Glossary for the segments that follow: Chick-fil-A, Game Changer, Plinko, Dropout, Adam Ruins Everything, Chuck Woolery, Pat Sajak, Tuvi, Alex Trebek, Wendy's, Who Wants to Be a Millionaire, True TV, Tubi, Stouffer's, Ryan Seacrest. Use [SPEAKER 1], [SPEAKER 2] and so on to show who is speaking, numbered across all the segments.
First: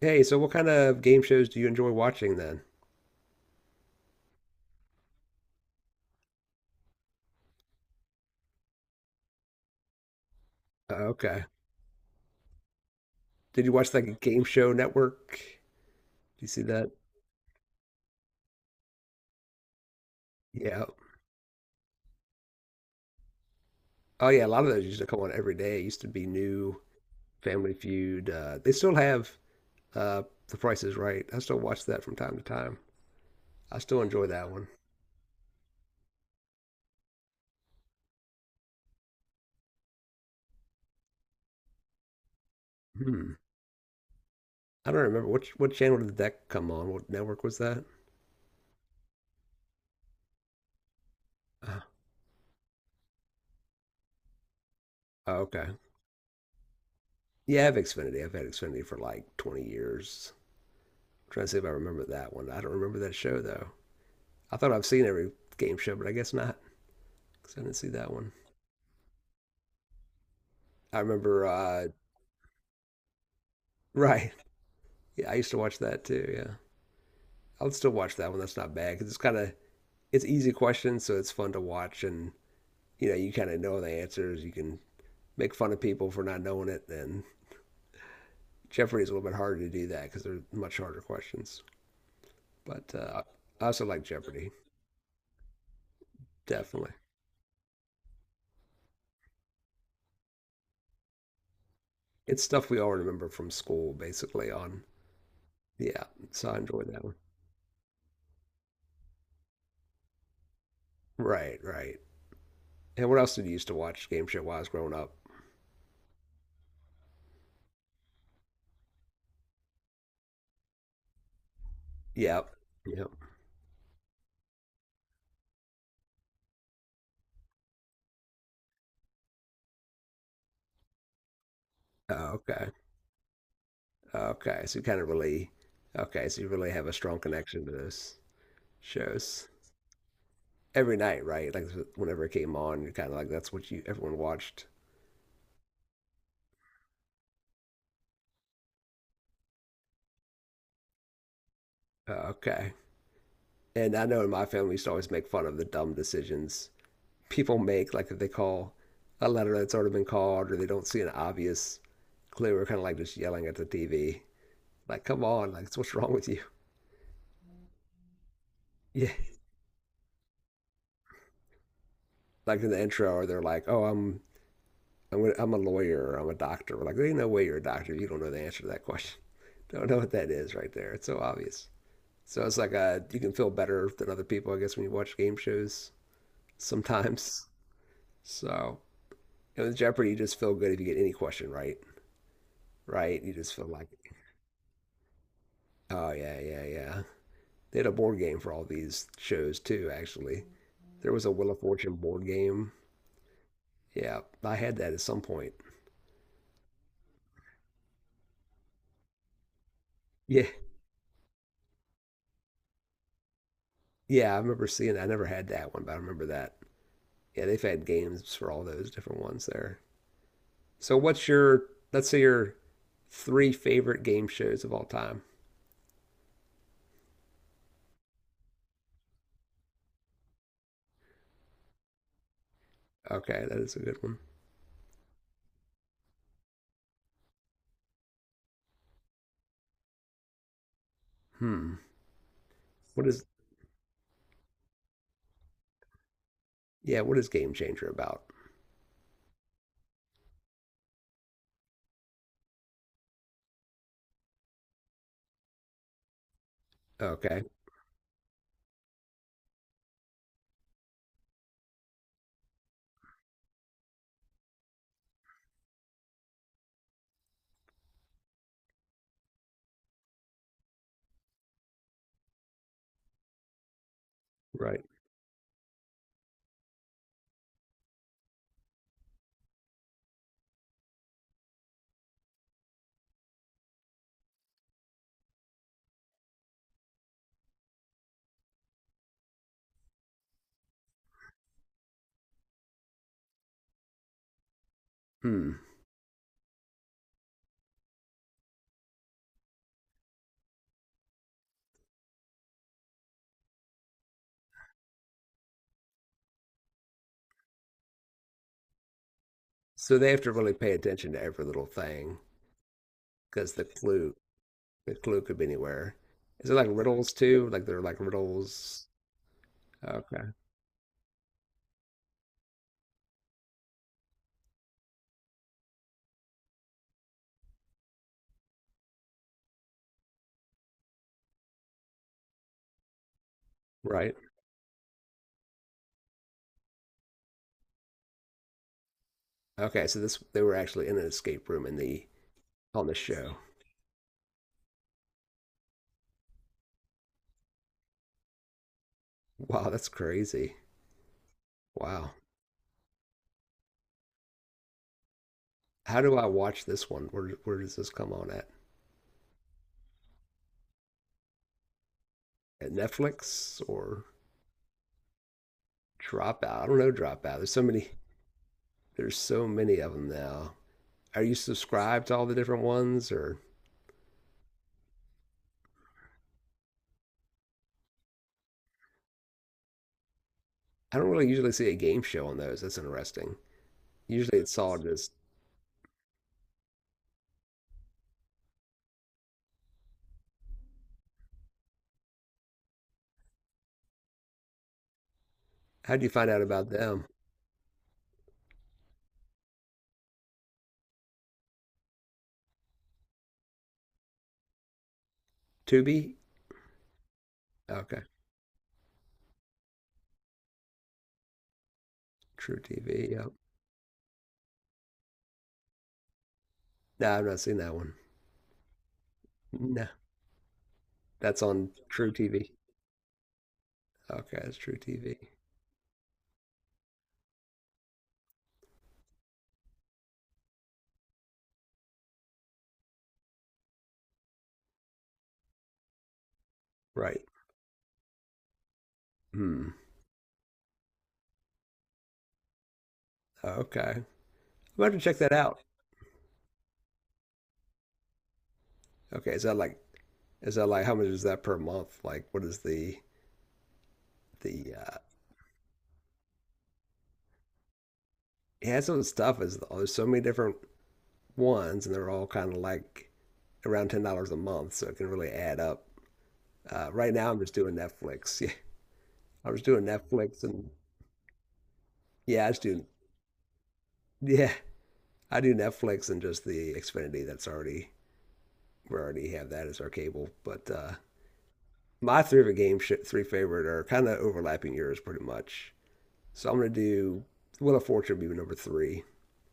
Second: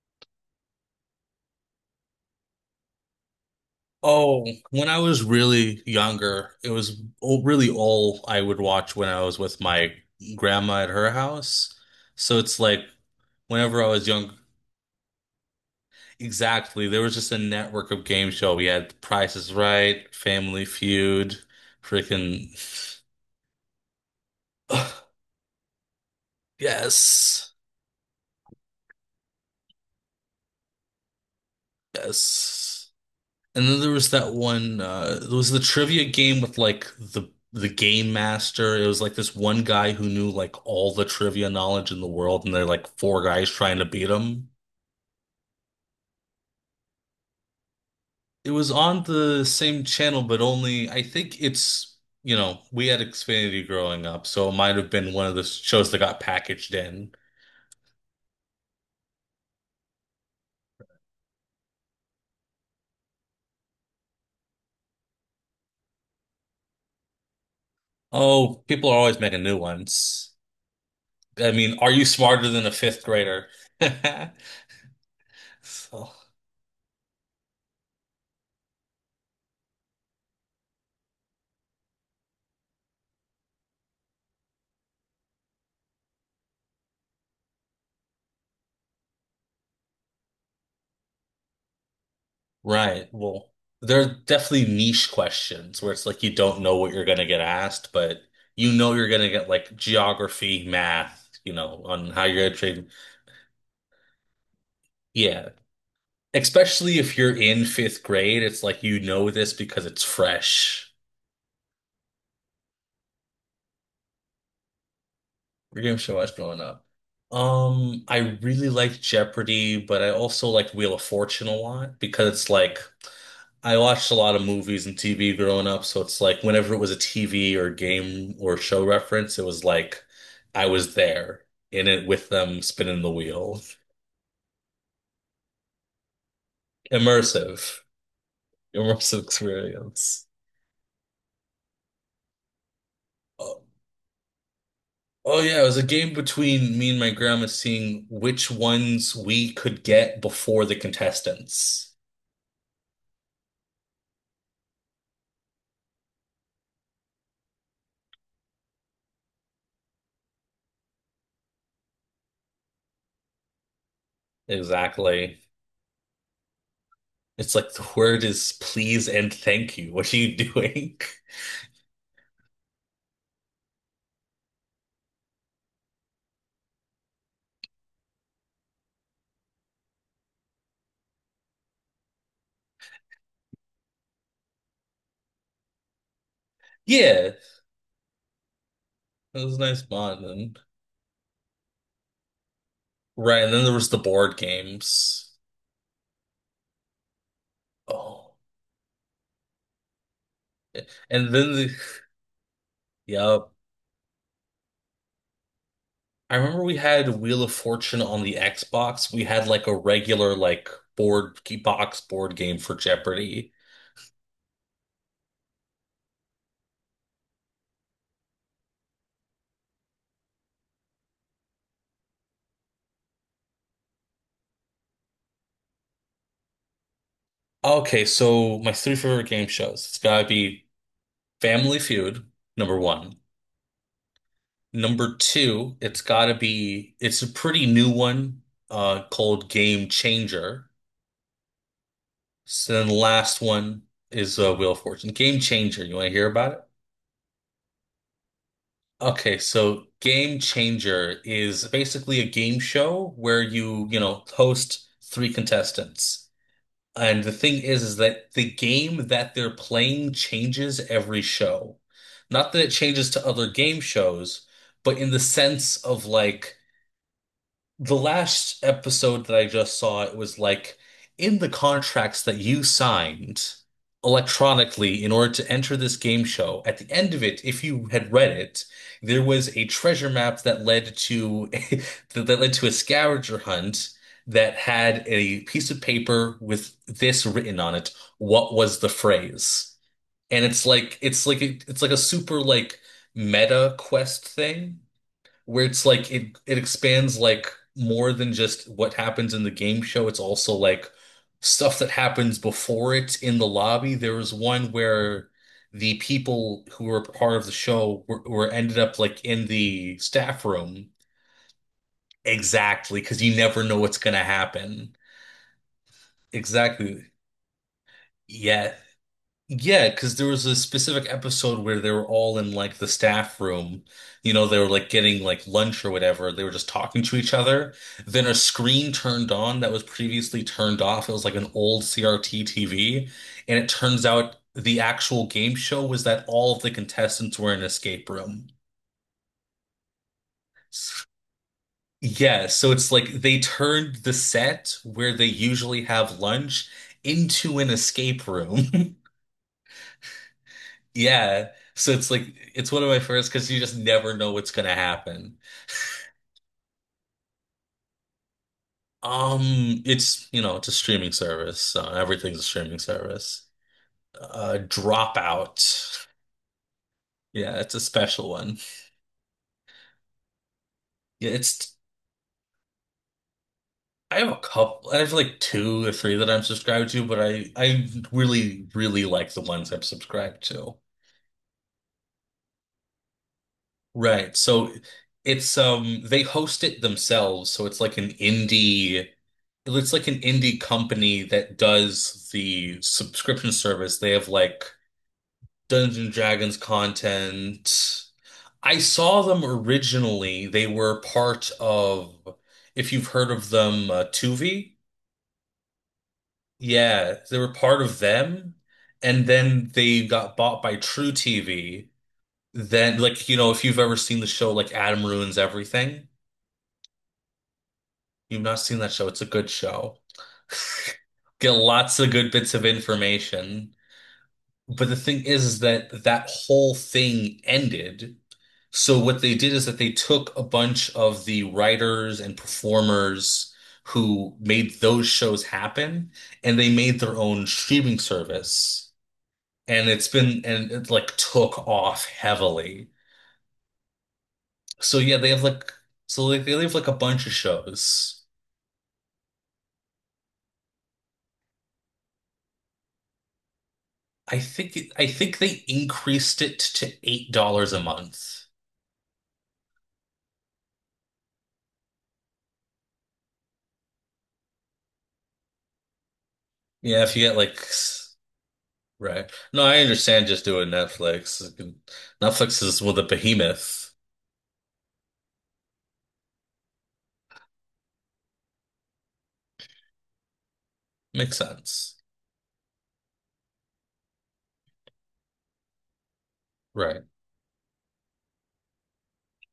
[SPEAKER 1] Hey, so what kind of game shows do you enjoy watching then?
[SPEAKER 2] Oh, when I was really younger, it was all, really all I would watch when I was with my grandma at
[SPEAKER 1] Uh,
[SPEAKER 2] her
[SPEAKER 1] okay.
[SPEAKER 2] house. So it's like
[SPEAKER 1] Did you
[SPEAKER 2] whenever I
[SPEAKER 1] watch
[SPEAKER 2] was
[SPEAKER 1] like
[SPEAKER 2] young,
[SPEAKER 1] Game Show Network? Do you see
[SPEAKER 2] exactly,
[SPEAKER 1] that?
[SPEAKER 2] there was just a network of game show. We had Price is Right, Family
[SPEAKER 1] Yeah.
[SPEAKER 2] Feud, freaking
[SPEAKER 1] Oh yeah, a lot of those used to come on every day. It used to be new,
[SPEAKER 2] yes,
[SPEAKER 1] Family Feud. They still have uh, The Price is Right. I still watch that from time to time.
[SPEAKER 2] yes. And
[SPEAKER 1] I
[SPEAKER 2] then there
[SPEAKER 1] still
[SPEAKER 2] was
[SPEAKER 1] enjoy
[SPEAKER 2] that
[SPEAKER 1] that one.
[SPEAKER 2] one there was the trivia game with like the game master. It was like this one guy who knew like all the trivia knowledge in the world and they're like four
[SPEAKER 1] Hmm.
[SPEAKER 2] guys trying to beat him.
[SPEAKER 1] I don't remember which. What channel did that come on? What network was that?
[SPEAKER 2] It was on the same channel, but only I think
[SPEAKER 1] Uh,
[SPEAKER 2] we had Xfinity growing up, so it might have been one of
[SPEAKER 1] oh,
[SPEAKER 2] the
[SPEAKER 1] okay.
[SPEAKER 2] shows that got packaged in.
[SPEAKER 1] Yeah, I have Xfinity. I've had Xfinity for like 20 years. I'm trying to see if I remember that one. I don't remember that show though. I thought I've seen every game show, but I guess not because I didn't see that one.
[SPEAKER 2] Oh, people are always making new ones.
[SPEAKER 1] I remember,
[SPEAKER 2] I mean, are you smarter than a fifth grader?
[SPEAKER 1] right? Yeah, I used to watch that
[SPEAKER 2] So,
[SPEAKER 1] too. Yeah, I'll still watch that one. That's not bad because it's kind of it's easy questions, so it's fun to watch, and you know you kind of know the answers. You can make fun of people for not knowing it. And Jeopardy is a little bit harder to do that because they're much harder questions. But
[SPEAKER 2] right. Well,
[SPEAKER 1] I also
[SPEAKER 2] there
[SPEAKER 1] like
[SPEAKER 2] are
[SPEAKER 1] Jeopardy,
[SPEAKER 2] definitely niche questions where it's like you don't know what
[SPEAKER 1] definitely.
[SPEAKER 2] you're going to get asked, but you know you're going to get like geography, math, on how you're
[SPEAKER 1] It's
[SPEAKER 2] going to
[SPEAKER 1] stuff we
[SPEAKER 2] train.
[SPEAKER 1] all remember from school, basically. On
[SPEAKER 2] Yeah.
[SPEAKER 1] yeah, so I enjoy
[SPEAKER 2] Especially
[SPEAKER 1] that one.
[SPEAKER 2] if you're in fifth grade, it's like you know this because it's fresh.
[SPEAKER 1] Right, right. And what else did you used to watch game show wise growing up?
[SPEAKER 2] We're going to show I was growing up. I really like Jeopardy, but I also like Wheel of Fortune a lot because
[SPEAKER 1] Yep.
[SPEAKER 2] it's like
[SPEAKER 1] Yep.
[SPEAKER 2] I watched a lot of movies and TV growing up, so it's like whenever it was a TV or game or show reference, it was like I was there in it
[SPEAKER 1] Oh,
[SPEAKER 2] with them
[SPEAKER 1] okay.
[SPEAKER 2] spinning the wheel.
[SPEAKER 1] Okay. So you kind of really, okay. So you really have a strong connection to
[SPEAKER 2] Immersive,
[SPEAKER 1] those
[SPEAKER 2] immersive
[SPEAKER 1] shows
[SPEAKER 2] experience.
[SPEAKER 1] every night, right? Like so whenever it came on, you're kind of like, that's
[SPEAKER 2] Oh,
[SPEAKER 1] what you, everyone watched.
[SPEAKER 2] oh yeah, it was a game between me and my grandma seeing which ones we could get before the contestants.
[SPEAKER 1] Oh, okay. And I know in my family, we used to always make fun of the dumb decisions people make, like if they call a letter that's already been called or they don't see an obvious clue, we're kind of like just yelling at the TV, like, come
[SPEAKER 2] Exactly.
[SPEAKER 1] on, like, what's wrong with you?
[SPEAKER 2] It's like the word is please
[SPEAKER 1] Yeah.
[SPEAKER 2] and thank you. What are you doing?
[SPEAKER 1] Like in the intro, or they're like, oh, I'm a lawyer or I'm a doctor. We're like, there ain't no way you're a doctor. You don't know the answer to that question. Don't know what that is right there. It's so obvious. So it's like you can feel better than other people, I guess, when you watch game shows
[SPEAKER 2] Yeah,
[SPEAKER 1] sometimes. So
[SPEAKER 2] it was a
[SPEAKER 1] you know, with
[SPEAKER 2] nice
[SPEAKER 1] Jeopardy, you just feel
[SPEAKER 2] bond.
[SPEAKER 1] good if you get any question right, right? You
[SPEAKER 2] Right, and
[SPEAKER 1] just
[SPEAKER 2] then
[SPEAKER 1] feel
[SPEAKER 2] there
[SPEAKER 1] like,
[SPEAKER 2] was the board games.
[SPEAKER 1] oh yeah, yeah, yeah. They had a board
[SPEAKER 2] Oh.
[SPEAKER 1] game for all these shows too, actually. There was a
[SPEAKER 2] And
[SPEAKER 1] Wheel
[SPEAKER 2] then
[SPEAKER 1] of
[SPEAKER 2] the
[SPEAKER 1] Fortune board game.
[SPEAKER 2] yep.
[SPEAKER 1] Yeah, I had that at some point.
[SPEAKER 2] I remember we had Wheel of Fortune on the Xbox. We had like a regular
[SPEAKER 1] Yeah,
[SPEAKER 2] like board box board game for Jeopardy.
[SPEAKER 1] yeah, I remember seeing that. I never had that one, but I remember that. Yeah, they've had games for all those different ones there. So what's your let's say your three favorite game shows of all time?
[SPEAKER 2] Okay, so my three favorite game shows. It's gotta be Family Feud, number one.
[SPEAKER 1] Okay, that is a good one.
[SPEAKER 2] Number two, it's gotta be it's a pretty new one, called Game Changer.
[SPEAKER 1] Hmm.
[SPEAKER 2] So then the
[SPEAKER 1] What is
[SPEAKER 2] last one is Wheel of Fortune. Game Changer, you wanna hear about it?
[SPEAKER 1] yeah, what is Game Changer about?
[SPEAKER 2] Okay, so Game Changer is basically a game show where you, host three contestants. And the
[SPEAKER 1] Okay,
[SPEAKER 2] thing is that the game that they're playing changes every show. Not that it changes to other game shows, but in the sense of like the last episode that I just saw, it was like in the contracts that you signed
[SPEAKER 1] right.
[SPEAKER 2] electronically in order to enter this game show. At the end of it, if you had read it, there was a treasure map that led to that led to a scavenger hunt that had a piece of paper with this written on it. What was the phrase? And it's like a super like meta quest thing
[SPEAKER 1] Hmm.
[SPEAKER 2] where it's like it expands like more than just what happens in the game show. It's also like stuff that happens before it in the lobby. There was one where the people who were part of the show were ended up like in the
[SPEAKER 1] So they have to
[SPEAKER 2] staff
[SPEAKER 1] really pay
[SPEAKER 2] room.
[SPEAKER 1] attention to every little thing
[SPEAKER 2] Exactly, because you
[SPEAKER 1] because
[SPEAKER 2] never know what's gonna happen.
[SPEAKER 1] the clue could be anywhere. Is it like
[SPEAKER 2] Exactly.
[SPEAKER 1] riddles too? Like they're like
[SPEAKER 2] Yeah,
[SPEAKER 1] riddles.
[SPEAKER 2] Yeah, because
[SPEAKER 1] Okay.
[SPEAKER 2] there was a specific episode where they were all in like the staff room. You know, they were like getting like lunch or whatever. They were just talking to each other. Then a screen turned on that was previously turned off. It was like an old CRT TV. And it turns
[SPEAKER 1] Right.
[SPEAKER 2] out the actual game show was that all of the contestants were in an escape room.
[SPEAKER 1] Okay, so this they were actually in
[SPEAKER 2] S-
[SPEAKER 1] an escape room in the
[SPEAKER 2] Yeah, so
[SPEAKER 1] on
[SPEAKER 2] it's
[SPEAKER 1] the
[SPEAKER 2] like
[SPEAKER 1] show.
[SPEAKER 2] they turned the set where they usually have lunch into an escape room.
[SPEAKER 1] Wow, that's crazy.
[SPEAKER 2] Yeah. So it's
[SPEAKER 1] Wow.
[SPEAKER 2] like it's one of my first because you just never know what's gonna happen.
[SPEAKER 1] How do I watch this one? Where does this come on at?
[SPEAKER 2] It's a streaming service, so everything's a
[SPEAKER 1] At
[SPEAKER 2] streaming service.
[SPEAKER 1] Netflix or
[SPEAKER 2] Dropout.
[SPEAKER 1] Dropout? I don't know Dropout. There's
[SPEAKER 2] Yeah,
[SPEAKER 1] so
[SPEAKER 2] it's a
[SPEAKER 1] many.
[SPEAKER 2] special one.
[SPEAKER 1] There's so many of them now. Are
[SPEAKER 2] Yeah,
[SPEAKER 1] you
[SPEAKER 2] it's
[SPEAKER 1] subscribed to all the different ones, or
[SPEAKER 2] I have a couple I have like two or three that I'm subscribed to, but I really, really like the ones I'm subscribed to.
[SPEAKER 1] I don't really usually see a game show on those. That's interesting.
[SPEAKER 2] Right.
[SPEAKER 1] Usually it's
[SPEAKER 2] So
[SPEAKER 1] all just.
[SPEAKER 2] it's they host it themselves, so it's like an indie company that does the subscription service. They have like
[SPEAKER 1] How
[SPEAKER 2] Dungeons
[SPEAKER 1] do you
[SPEAKER 2] and
[SPEAKER 1] find out
[SPEAKER 2] Dragons
[SPEAKER 1] about them?
[SPEAKER 2] content. I saw them originally. They were part of, if you've heard of them, Tuvi.
[SPEAKER 1] Tubi?
[SPEAKER 2] Yeah, they were part of
[SPEAKER 1] Okay,
[SPEAKER 2] them, and then they got bought by True TV.
[SPEAKER 1] True
[SPEAKER 2] Then,
[SPEAKER 1] TV.
[SPEAKER 2] like,
[SPEAKER 1] Yep.
[SPEAKER 2] you know, if you've ever seen the show, like Adam Ruins Everything,
[SPEAKER 1] No, I've not seen that one.
[SPEAKER 2] you've not seen that show. It's a good
[SPEAKER 1] No,
[SPEAKER 2] show.
[SPEAKER 1] that's
[SPEAKER 2] Get
[SPEAKER 1] on
[SPEAKER 2] lots of
[SPEAKER 1] True
[SPEAKER 2] good
[SPEAKER 1] TV.
[SPEAKER 2] bits of information.
[SPEAKER 1] Okay, it's True
[SPEAKER 2] But the
[SPEAKER 1] TV.
[SPEAKER 2] thing is that that whole thing ended. So what they did is that they took a bunch of the writers and performers who made those shows happen, and they made their
[SPEAKER 1] Right.
[SPEAKER 2] own streaming service.
[SPEAKER 1] Hmm.
[SPEAKER 2] And it's been and it like took off heavily.
[SPEAKER 1] Okay. I'm about
[SPEAKER 2] So
[SPEAKER 1] to
[SPEAKER 2] yeah,
[SPEAKER 1] check
[SPEAKER 2] they
[SPEAKER 1] that
[SPEAKER 2] have
[SPEAKER 1] out.
[SPEAKER 2] like so like they have like a bunch of shows.
[SPEAKER 1] Okay, is that like how much is that per month? Like what is
[SPEAKER 2] I
[SPEAKER 1] the
[SPEAKER 2] think it, I think they increased it to $8 a month.
[SPEAKER 1] he has some stuff is oh, there's so many different ones and they're all kind of like around $10 a month, so it can really add up.
[SPEAKER 2] Yeah,
[SPEAKER 1] Right
[SPEAKER 2] if you
[SPEAKER 1] now
[SPEAKER 2] get
[SPEAKER 1] I'm just
[SPEAKER 2] like
[SPEAKER 1] doing Netflix. Yeah.
[SPEAKER 2] Right.
[SPEAKER 1] I was
[SPEAKER 2] No, I
[SPEAKER 1] doing
[SPEAKER 2] understand
[SPEAKER 1] Netflix
[SPEAKER 2] just
[SPEAKER 1] and
[SPEAKER 2] doing Netflix.
[SPEAKER 1] yeah, I
[SPEAKER 2] Netflix
[SPEAKER 1] just
[SPEAKER 2] is
[SPEAKER 1] do
[SPEAKER 2] with a behemoth.
[SPEAKER 1] yeah, I do Netflix and just the Xfinity that's already we already have that as our cable. But
[SPEAKER 2] Makes sense.
[SPEAKER 1] my three of a game sh three favorite are kind of overlapping yours pretty much. So I'm gonna
[SPEAKER 2] Right.
[SPEAKER 1] do Wheel of Fortune would be number three.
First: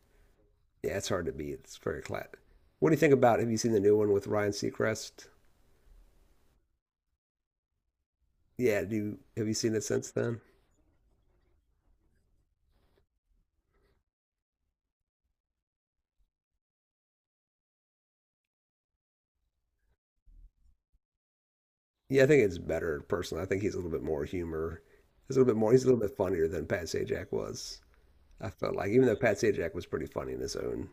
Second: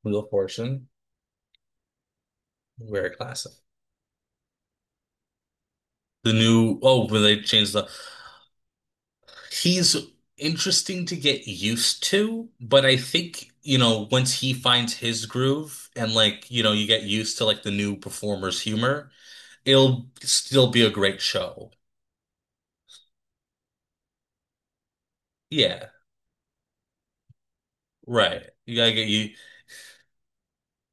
[SPEAKER 2] Wheel of Fortune,
[SPEAKER 1] Yeah, it's hard to beat. It's very flat. What do you
[SPEAKER 2] very
[SPEAKER 1] think about? Have
[SPEAKER 2] classic.
[SPEAKER 1] you seen the new one with Ryan Seacrest?
[SPEAKER 2] The new oh, when they changed the
[SPEAKER 1] Yeah, have you seen it
[SPEAKER 2] he's
[SPEAKER 1] since then?
[SPEAKER 2] interesting to get used to, but I think, you know, once he finds his groove and like, you know, you get used to like the new performer's humor, it'll still be a great show.
[SPEAKER 1] Yeah, I think it's better personally. I think he's a little bit more humor. He's a little bit more. He's a
[SPEAKER 2] Yeah,
[SPEAKER 1] little bit funnier than Pat Sajak was.
[SPEAKER 2] right.
[SPEAKER 1] I
[SPEAKER 2] You
[SPEAKER 1] felt like,
[SPEAKER 2] gotta
[SPEAKER 1] even
[SPEAKER 2] get
[SPEAKER 1] though
[SPEAKER 2] you
[SPEAKER 1] Pat Sajak was pretty funny in his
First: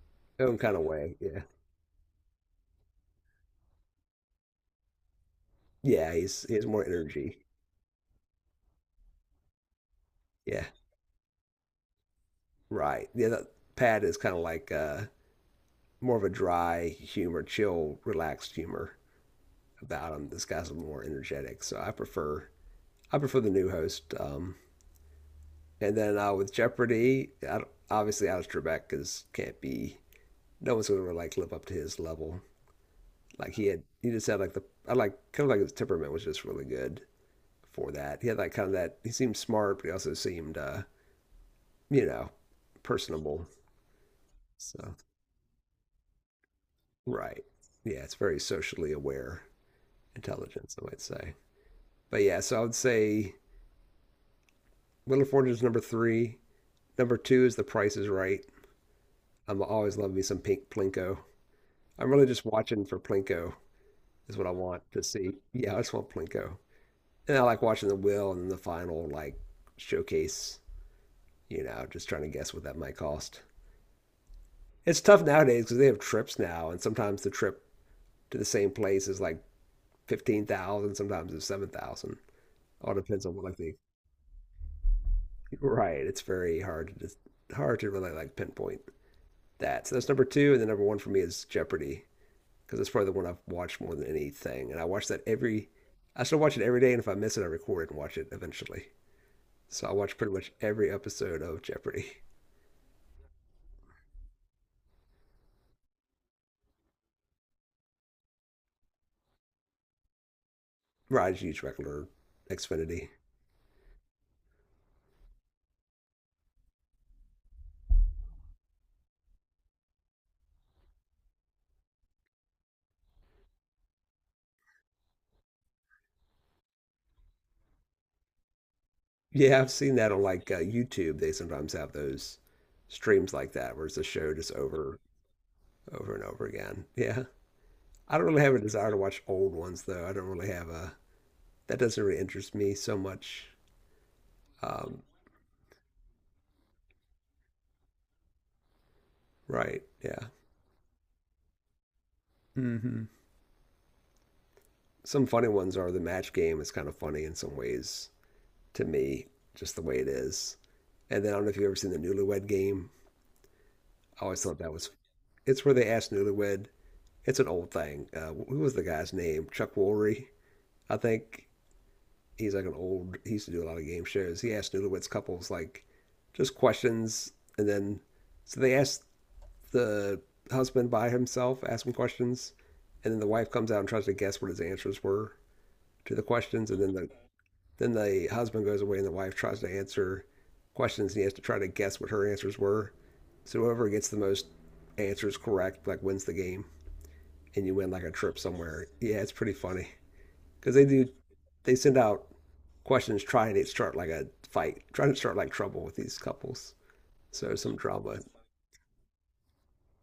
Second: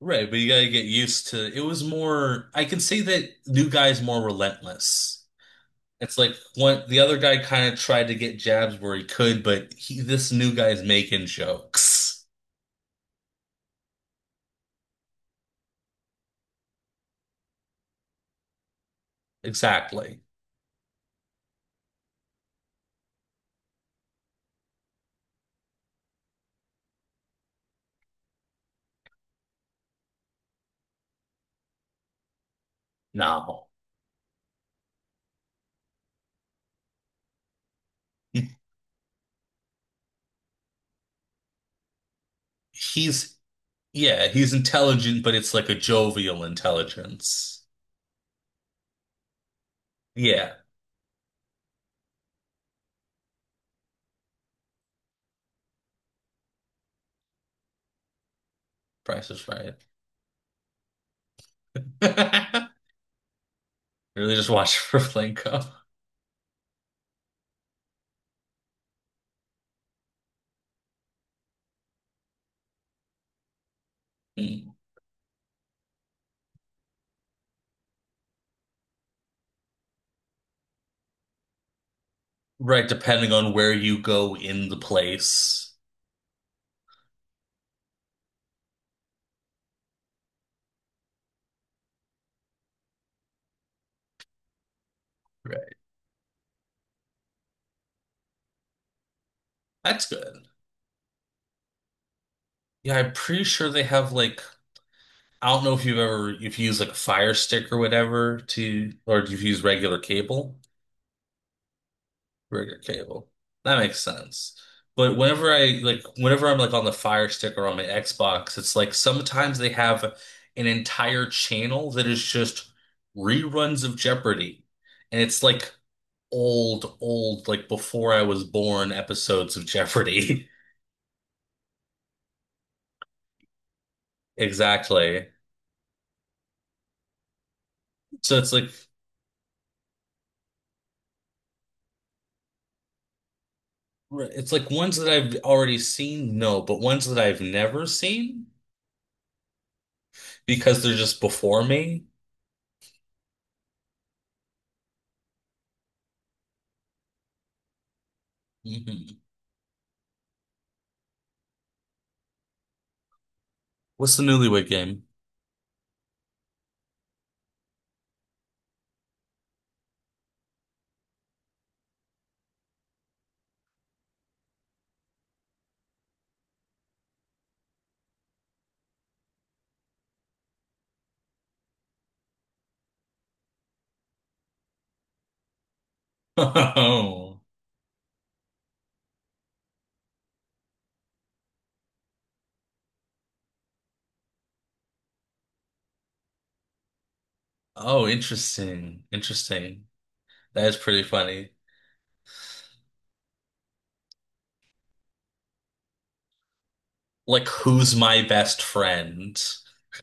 [SPEAKER 2] right, but you
[SPEAKER 1] own
[SPEAKER 2] gotta
[SPEAKER 1] kind of
[SPEAKER 2] get
[SPEAKER 1] way.
[SPEAKER 2] used
[SPEAKER 1] Yeah,
[SPEAKER 2] to it was more I can see that new guy's more relentless.
[SPEAKER 1] yeah,
[SPEAKER 2] It's like
[SPEAKER 1] he has
[SPEAKER 2] one
[SPEAKER 1] more
[SPEAKER 2] the other guy
[SPEAKER 1] energy.
[SPEAKER 2] kind of tried to get jabs where he could, but he this new
[SPEAKER 1] Yeah,
[SPEAKER 2] guy's making jokes.
[SPEAKER 1] right. Pat is kind of like more of a dry humor, chill, relaxed humor about
[SPEAKER 2] Exactly.
[SPEAKER 1] him. This guy's a little more energetic, so I prefer the new host. And then with Jeopardy, I obviously Alex Trebek is can't be. No one's gonna really, like live up to his level.
[SPEAKER 2] No.
[SPEAKER 1] He just had like the I like kind of like his temperament was just really good for that. He had like kind of that. He seemed smart, but he also seemed, you know,
[SPEAKER 2] He's
[SPEAKER 1] personable.
[SPEAKER 2] yeah, he's
[SPEAKER 1] So
[SPEAKER 2] intelligent, but it's like a jovial
[SPEAKER 1] right,
[SPEAKER 2] intelligence.
[SPEAKER 1] yeah, it's very socially aware
[SPEAKER 2] Yeah,
[SPEAKER 1] intelligence, I might say. But yeah, so I would say Wheel of Fortune is number three. Number two is The Price is Right.
[SPEAKER 2] Price is
[SPEAKER 1] I'm
[SPEAKER 2] right.
[SPEAKER 1] always love me some pink Plinko. I'm really just watching for Plinko
[SPEAKER 2] Really
[SPEAKER 1] is what
[SPEAKER 2] just
[SPEAKER 1] I
[SPEAKER 2] watch
[SPEAKER 1] want
[SPEAKER 2] for
[SPEAKER 1] to see.
[SPEAKER 2] Flanco.
[SPEAKER 1] Yeah, I just want Plinko. And I like watching the will and the final like showcase. You know, just trying to guess what that might cost. It's tough nowadays because they have trips now, and sometimes the trip to the same place is like 15,000, sometimes it's 7,000.
[SPEAKER 2] Right,
[SPEAKER 1] All depends
[SPEAKER 2] depending
[SPEAKER 1] on what
[SPEAKER 2] on
[SPEAKER 1] like
[SPEAKER 2] where
[SPEAKER 1] the
[SPEAKER 2] you go in the place.
[SPEAKER 1] right. It's very hard to really like pinpoint that. So that's number two, and then number one for me is Jeopardy because it's probably the one I've watched more than anything, and I watch that every.
[SPEAKER 2] Right.
[SPEAKER 1] I still watch it every day, and if I miss it, I record it and watch it eventually. So I
[SPEAKER 2] That's
[SPEAKER 1] watch pretty
[SPEAKER 2] good.
[SPEAKER 1] much every episode of Jeopardy.
[SPEAKER 2] Yeah, I'm pretty sure they have like I don't know if you've ever if you use like a Fire Stick or whatever to or if you use regular cable,
[SPEAKER 1] Rod's huge regular
[SPEAKER 2] regular
[SPEAKER 1] Xfinity.
[SPEAKER 2] cable. That makes sense. But whenever I'm like on the Fire Stick or on my Xbox, it's like sometimes they have an entire channel that is just reruns of Jeopardy. And it's like old, old, like before I was born episodes
[SPEAKER 1] Yeah,
[SPEAKER 2] of
[SPEAKER 1] I've seen that on
[SPEAKER 2] Jeopardy.
[SPEAKER 1] like YouTube. They sometimes have those streams like that where it's a show just over,
[SPEAKER 2] Exactly.
[SPEAKER 1] over and over again. Yeah. I don't
[SPEAKER 2] So
[SPEAKER 1] really
[SPEAKER 2] it's
[SPEAKER 1] have a
[SPEAKER 2] like
[SPEAKER 1] desire to watch old ones though. I don't really have a, that doesn't really interest me so much.
[SPEAKER 2] right. It's like ones
[SPEAKER 1] Um,
[SPEAKER 2] that I've already seen, no, but ones that I've never seen
[SPEAKER 1] right. Yeah.
[SPEAKER 2] because they're just before me.
[SPEAKER 1] Hmm. Some funny ones are the match game is kind of funny in some ways to
[SPEAKER 2] Mhm.
[SPEAKER 1] me, just the way it is. And then I don't know if you've ever seen the Newlywed Game.
[SPEAKER 2] What's
[SPEAKER 1] Oh,
[SPEAKER 2] the
[SPEAKER 1] I always thought
[SPEAKER 2] Newlywed
[SPEAKER 1] that was.
[SPEAKER 2] Game?
[SPEAKER 1] It's where they asked Newlywed. It's an old thing. Who was the guy's name? Chuck Woolery, I think. He's like an old. He used to do a lot of game shows. He asked Newlywed's couples like just questions, and then so they asked the husband by himself, asked him questions, and then the wife comes out and tries to guess what his answers were to the questions, and
[SPEAKER 2] Oh,
[SPEAKER 1] then the husband goes away and the wife tries to answer questions, and he has to try to guess what her answers were. So whoever gets the most answers correct like wins the game. And you win like
[SPEAKER 2] oh,
[SPEAKER 1] a trip somewhere.
[SPEAKER 2] interesting,
[SPEAKER 1] Yeah, it's pretty
[SPEAKER 2] interesting.
[SPEAKER 1] funny
[SPEAKER 2] That
[SPEAKER 1] because
[SPEAKER 2] is pretty funny.
[SPEAKER 1] they send out questions trying to start like a fight, trying to start like trouble with these couples.
[SPEAKER 2] Like,
[SPEAKER 1] So some
[SPEAKER 2] who's
[SPEAKER 1] drama.
[SPEAKER 2] my best friend?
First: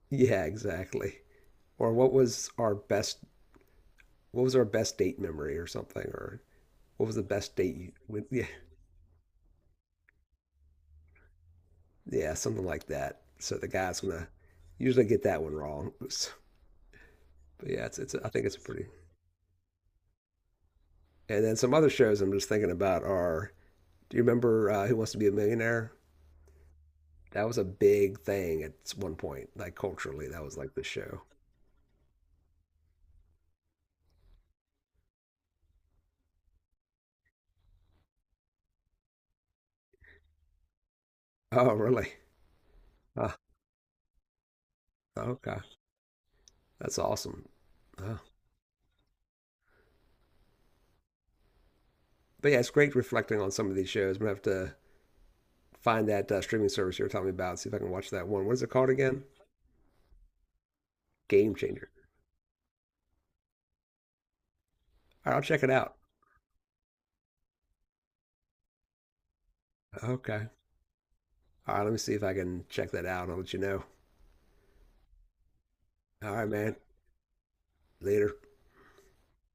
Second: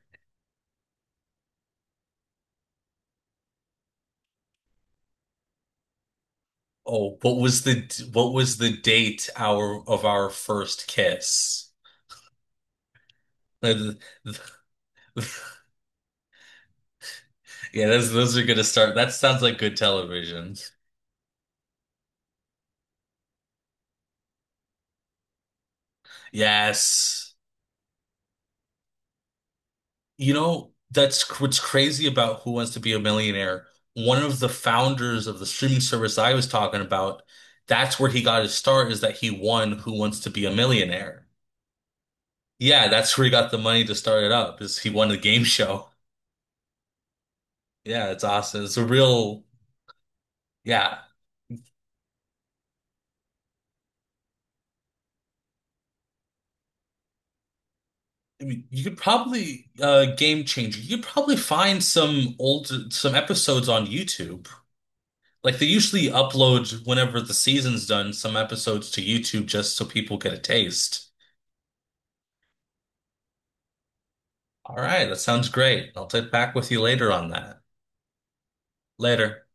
[SPEAKER 1] Yeah, exactly. Or what was our best? What was our best date memory or something? Or what was
[SPEAKER 2] Oh,
[SPEAKER 1] the best date you? Went,
[SPEAKER 2] what
[SPEAKER 1] yeah,
[SPEAKER 2] was the date our of our first kiss?
[SPEAKER 1] yeah, something like that. So the
[SPEAKER 2] Uh, th-
[SPEAKER 1] guy's gonna usually get
[SPEAKER 2] th-
[SPEAKER 1] that one wrong. But yeah,
[SPEAKER 2] Yeah,
[SPEAKER 1] it's it's. I
[SPEAKER 2] those are
[SPEAKER 1] think it's
[SPEAKER 2] gonna
[SPEAKER 1] pretty.
[SPEAKER 2] start. That sounds like good television.
[SPEAKER 1] And then some other shows I'm just thinking about are. Do you remember Who Wants to Be a Millionaire?
[SPEAKER 2] Yes.
[SPEAKER 1] That was a big thing at one point, like culturally,
[SPEAKER 2] You
[SPEAKER 1] that was
[SPEAKER 2] know,
[SPEAKER 1] like the show.
[SPEAKER 2] what's crazy about Who Wants to Be a Millionaire. One of the founders of the streaming service I was talking about, that's where he got his start, is that he won Who Wants to Be a Millionaire.
[SPEAKER 1] Oh, really?
[SPEAKER 2] Yeah, that's where he
[SPEAKER 1] Ah,
[SPEAKER 2] got the money to start it up, is he won the game
[SPEAKER 1] okay.
[SPEAKER 2] show.
[SPEAKER 1] That's awesome.
[SPEAKER 2] Yeah,
[SPEAKER 1] Oh.
[SPEAKER 2] it's awesome. It's a real, yeah.
[SPEAKER 1] But yeah, it's great reflecting on some of these shows. I'm gonna have to find that streaming service you were telling me about, see if I can watch that
[SPEAKER 2] I
[SPEAKER 1] one. What is
[SPEAKER 2] mean,
[SPEAKER 1] it
[SPEAKER 2] you
[SPEAKER 1] called
[SPEAKER 2] could
[SPEAKER 1] again?
[SPEAKER 2] probably game changer. You could probably
[SPEAKER 1] Game
[SPEAKER 2] find
[SPEAKER 1] Changer.
[SPEAKER 2] some old some episodes on YouTube.
[SPEAKER 1] All right, I'll
[SPEAKER 2] Like
[SPEAKER 1] check
[SPEAKER 2] they
[SPEAKER 1] it out.
[SPEAKER 2] usually upload whenever the season's done, some episodes to YouTube just so people get a
[SPEAKER 1] Okay.
[SPEAKER 2] taste.
[SPEAKER 1] All right, let me see if I can check that out. I'll let you know.
[SPEAKER 2] All right, that sounds great. I'll take
[SPEAKER 1] All right,
[SPEAKER 2] back with
[SPEAKER 1] man.
[SPEAKER 2] you later on that.
[SPEAKER 1] Later.
[SPEAKER 2] Later.